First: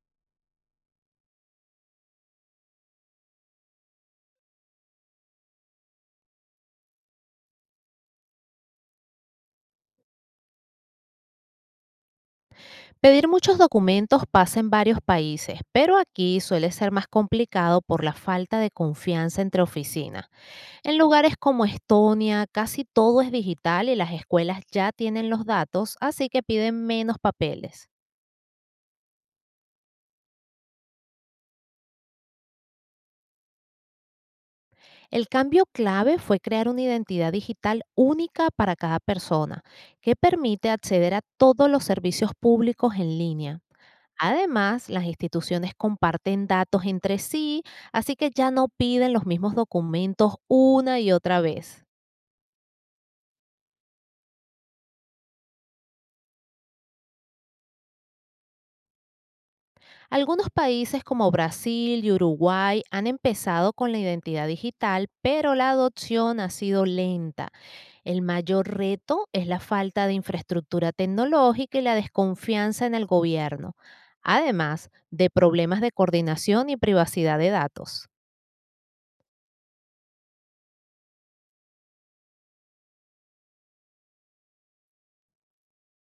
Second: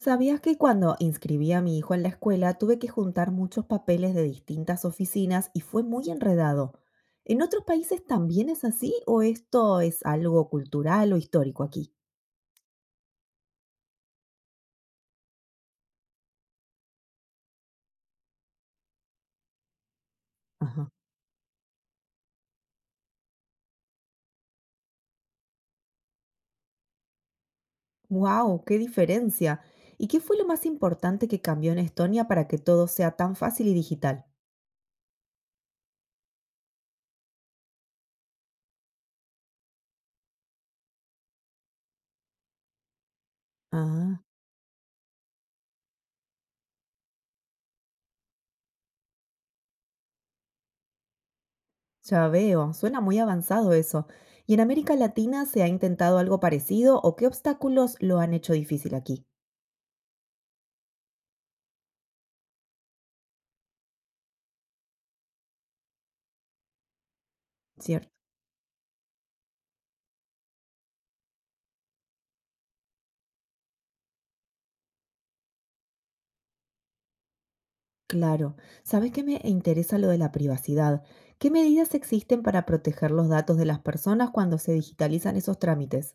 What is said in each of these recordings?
¿Sabías que cuando inscribí a mi hijo en la escuela tuve que juntar muchos papeles de distintas oficinas y fue muy enredado? ¿En otros países también es así o esto es algo cultural o histórico aquí? Pedir muchos documentos pasa en varios países, pero aquí suele ser más complicado por la falta de confianza entre oficinas. Ajá. En lugares como Estonia, casi todo es digital y las escuelas ya tienen los datos, así que piden menos papeles. ¡Wow! ¡Qué diferencia! ¿Y qué fue lo más importante que cambió en Estonia para que todo sea tan fácil y digital? El cambio clave fue crear una identidad digital única para cada persona, que permite acceder a todos los servicios públicos en línea. Ah, Además, las instituciones comparten datos entre sí, así que ya no piden los mismos documentos una y otra vez. ya veo, suena muy avanzado eso. ¿Y en América Latina se ha intentado algo parecido o qué obstáculos lo han hecho difícil aquí? Algunos países como Brasil y Uruguay han empezado con la identidad digital, pero la adopción ha sido lenta. ¿Cierto? El mayor reto es la falta de infraestructura tecnológica y la desconfianza en el gobierno, además de problemas de coordinación y privacidad de datos. Claro. ¿Sabes qué? Me interesa lo de la privacidad. ¿Qué medidas existen para proteger los datos de las personas cuando se digitalizan esos trámites?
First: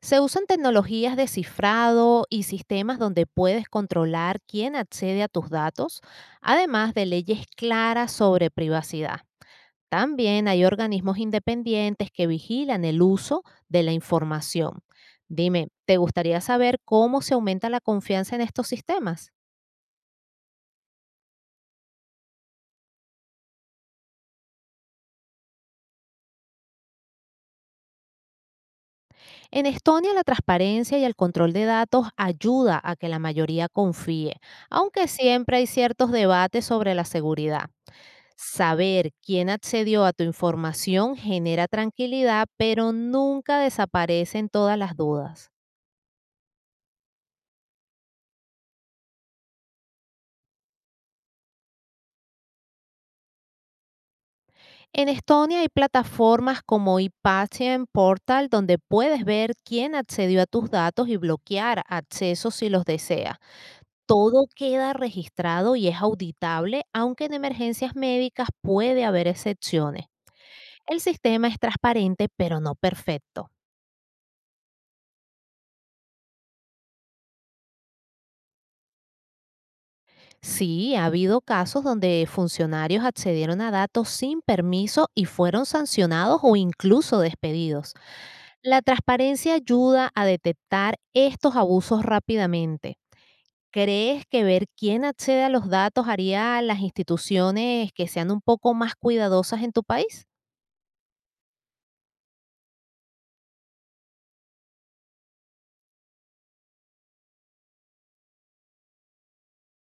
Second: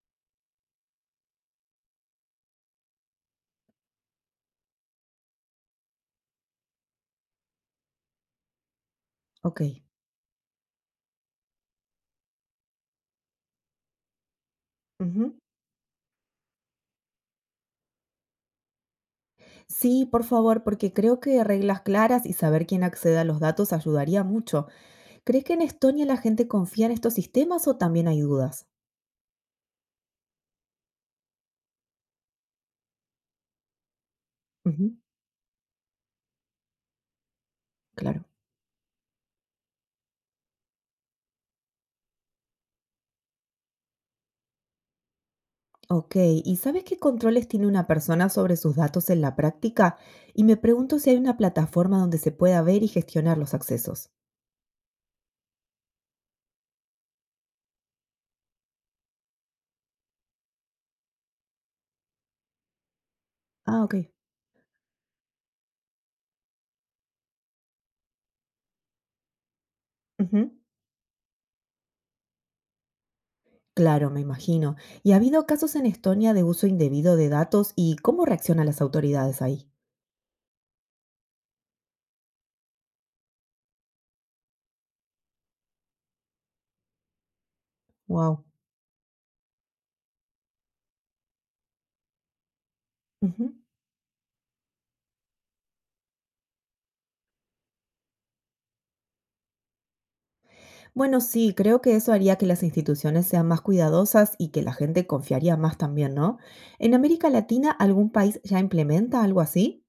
Se usan tecnologías de cifrado y sistemas donde puedes controlar quién accede a tus datos, además de leyes claras sobre privacidad. Ok. También hay organismos independientes que vigilan el uso de la información. Ujú. Dime, ¿te gustaría saber cómo se aumenta la confianza en estos sistemas? Sí, por favor, porque creo que reglas claras y saber quién accede a los datos ayudaría mucho. ¿Crees que en Estonia la gente confía en estos sistemas o también hay dudas? En Estonia la transparencia y el control de datos ayuda a que la mayoría confíe, Ujú, aunque siempre hay ciertos debates sobre la seguridad. claro. Saber quién accedió a tu información genera tranquilidad, pero nunca desaparecen todas las dudas. Ok, ¿y sabes qué controles tiene una persona sobre sus datos en la práctica? Y me pregunto si hay una plataforma donde se pueda ver y gestionar los accesos. En Estonia hay plataformas como ePatient Portal donde puedes ver quién accedió a tus datos y bloquear accesos si los desea. Ah, ok. Todo queda registrado y es auditable, aunque en emergencias médicas puede haber excepciones. Ujú. El sistema es transparente, pero no perfecto. Claro, me imagino. ¿Y ha habido casos en Estonia de uso indebido de datos y cómo reaccionan las autoridades ahí? Sí, ha habido casos donde funcionarios accedieron a datos sin permiso y fueron sancionados o incluso despedidos. Wow. La transparencia ayuda a detectar estos abusos rápidamente. ¿Crees que ver quién accede a los datos haría a las instituciones que sean un poco más cuidadosas en tu país? Bueno, sí, creo que eso haría que las instituciones sean más cuidadosas y que la gente confiaría más también, ¿no? ¿En América Latina algún país ya implementa algo así?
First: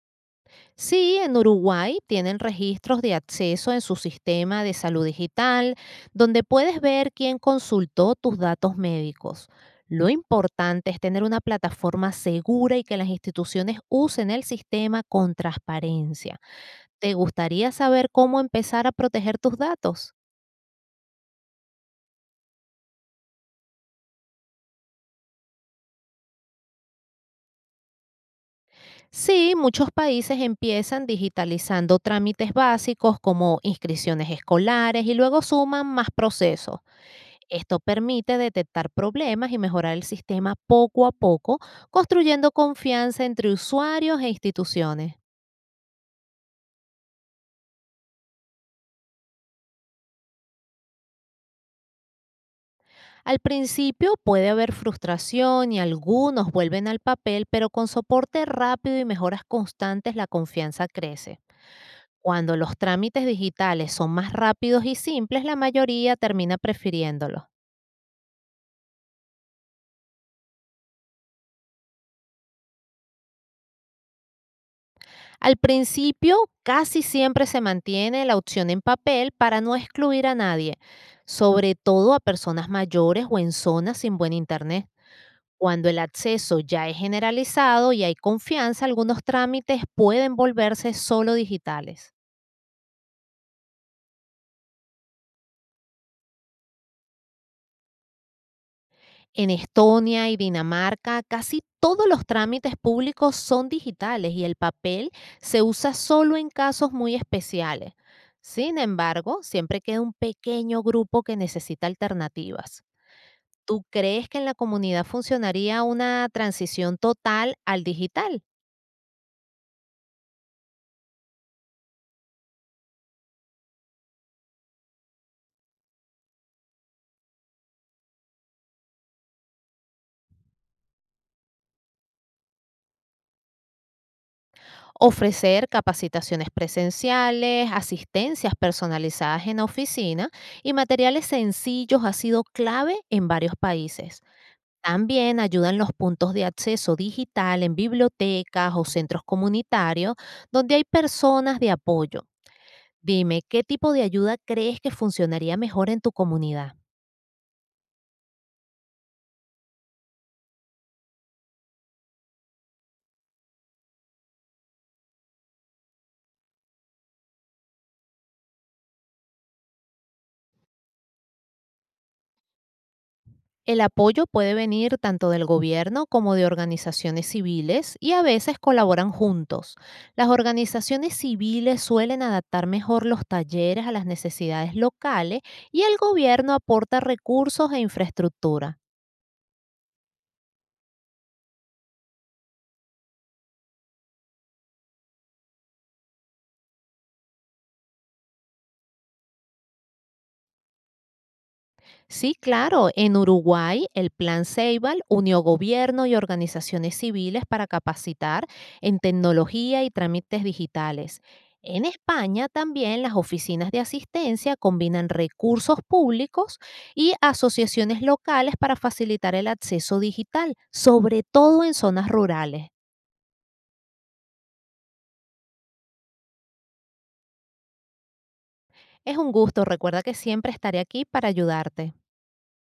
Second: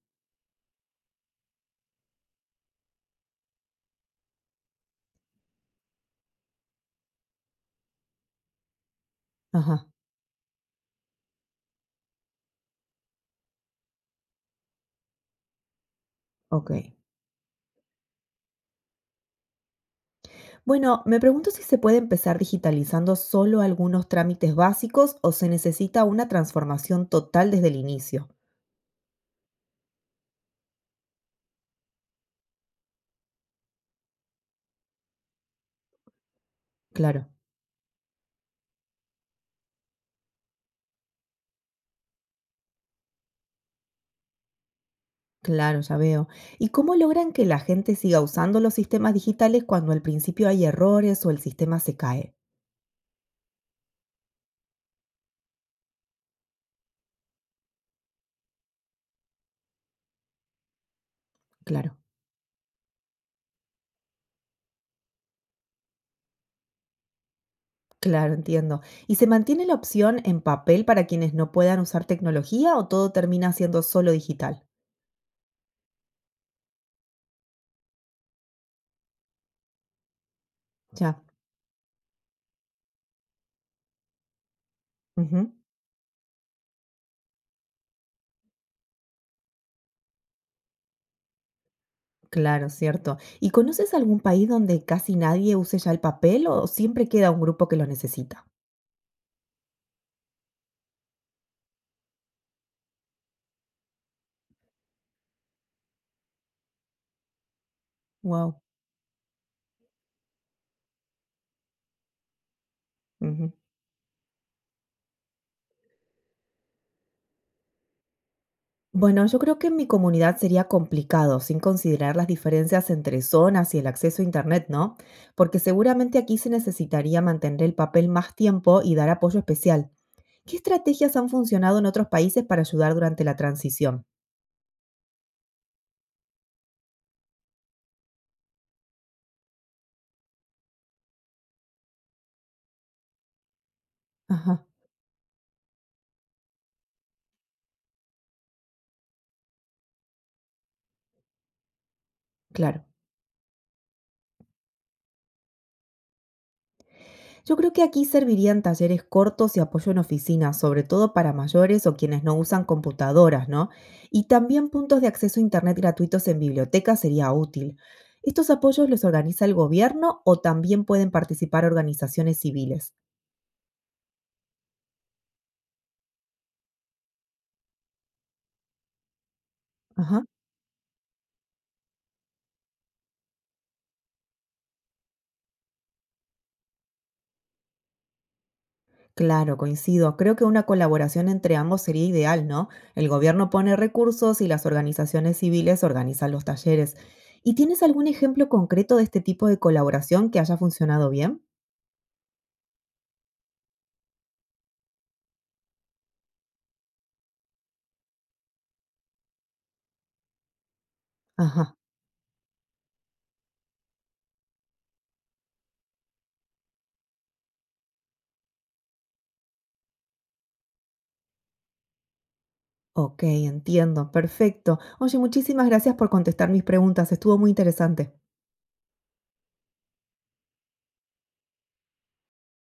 Sí, en Uruguay tienen registros de acceso en su sistema de salud digital, donde puedes ver quién consultó tus datos médicos. Ajá, Lo importante es tener una plataforma segura y que las instituciones usen el sistema con transparencia. ok. ¿Te gustaría saber cómo empezar a proteger tus datos? Bueno, me pregunto si se puede empezar digitalizando solo algunos trámites básicos o se necesita una transformación total desde el inicio. Sí, muchos países empiezan digitalizando trámites básicos como inscripciones escolares y luego suman más procesos. Claro. Esto permite detectar problemas y mejorar el sistema poco a poco, construyendo confianza entre usuarios e instituciones. Claro, ya veo. ¿Y cómo logran que la gente siga usando los sistemas digitales cuando al principio hay errores o el sistema se cae? Al principio puede haber frustración y algunos vuelven al papel, pero con soporte rápido y mejoras constantes la confianza crece. Claro, Cuando los trámites digitales son más rápidos y simples, la mayoría termina prefiriéndolos. claro, entiendo. ¿Y se mantiene la opción en papel para quienes no puedan usar tecnología o todo termina siendo solo digital? Al principio, casi siempre se mantiene la opción en papel para no excluir a nadie, Ya. sobre todo a personas mayores o en zonas sin buen internet. Ujú, Cuando el acceso ya es generalizado y hay confianza, algunos trámites pueden volverse solo digitales. claro, cierto. ¿Y conoces algún país donde casi nadie use ya el papel o siempre queda un grupo que lo necesita? En Estonia y Dinamarca, casi todos los trámites públicos son digitales y el papel se usa solo en casos muy especiales. Wow. Sin embargo, siempre queda un pequeño grupo que necesita alternativas. ¿Tú crees que en la comunidad funcionaría una transición total al digital? Bueno, yo creo que en mi comunidad sería complicado, sin considerar las diferencias entre zonas y el acceso a Internet, ¿no? Porque seguramente aquí se necesitaría mantener el papel más tiempo y dar apoyo especial. ¿Qué estrategias han funcionado en otros países para ayudar durante la transición? Ofrecer capacitaciones presenciales, asistencias personalizadas en oficina y materiales sencillos ha sido clave en varios países. Ajá, También ayudan los puntos de acceso digital en bibliotecas o centros comunitarios donde hay personas de apoyo. claro. Dime, ¿qué tipo de ayuda crees que funcionaría mejor en tu comunidad? Yo creo que aquí servirían talleres cortos y apoyo en oficinas, sobre todo para mayores o quienes no usan computadoras, ¿no? Y también puntos de acceso a Internet gratuitos en bibliotecas sería útil. ¿Estos apoyos los organiza el gobierno o también pueden participar organizaciones civiles? El apoyo puede venir tanto del gobierno como de organizaciones civiles y a veces colaboran juntos. Ajá. Las organizaciones civiles suelen adaptar mejor los talleres a las necesidades locales y el gobierno aporta recursos e infraestructura. Claro, coincido. Creo que una colaboración entre ambos sería ideal, ¿no? El gobierno pone recursos y las organizaciones civiles organizan los talleres. ¿Y tienes algún ejemplo concreto de este tipo de colaboración que haya funcionado bien? Sí, claro. En Uruguay, el Plan Ceibal unió gobierno y organizaciones civiles para capacitar en tecnología y trámites digitales. Ajá. En España también las oficinas de asistencia combinan recursos públicos y asociaciones locales para facilitar el acceso digital, sobre todo en zonas rurales. Ok, entiendo, perfecto. Oye, muchísimas gracias por contestar mis preguntas, estuvo muy interesante. Es un gusto, recuerda que siempre estaré aquí para ayudarte.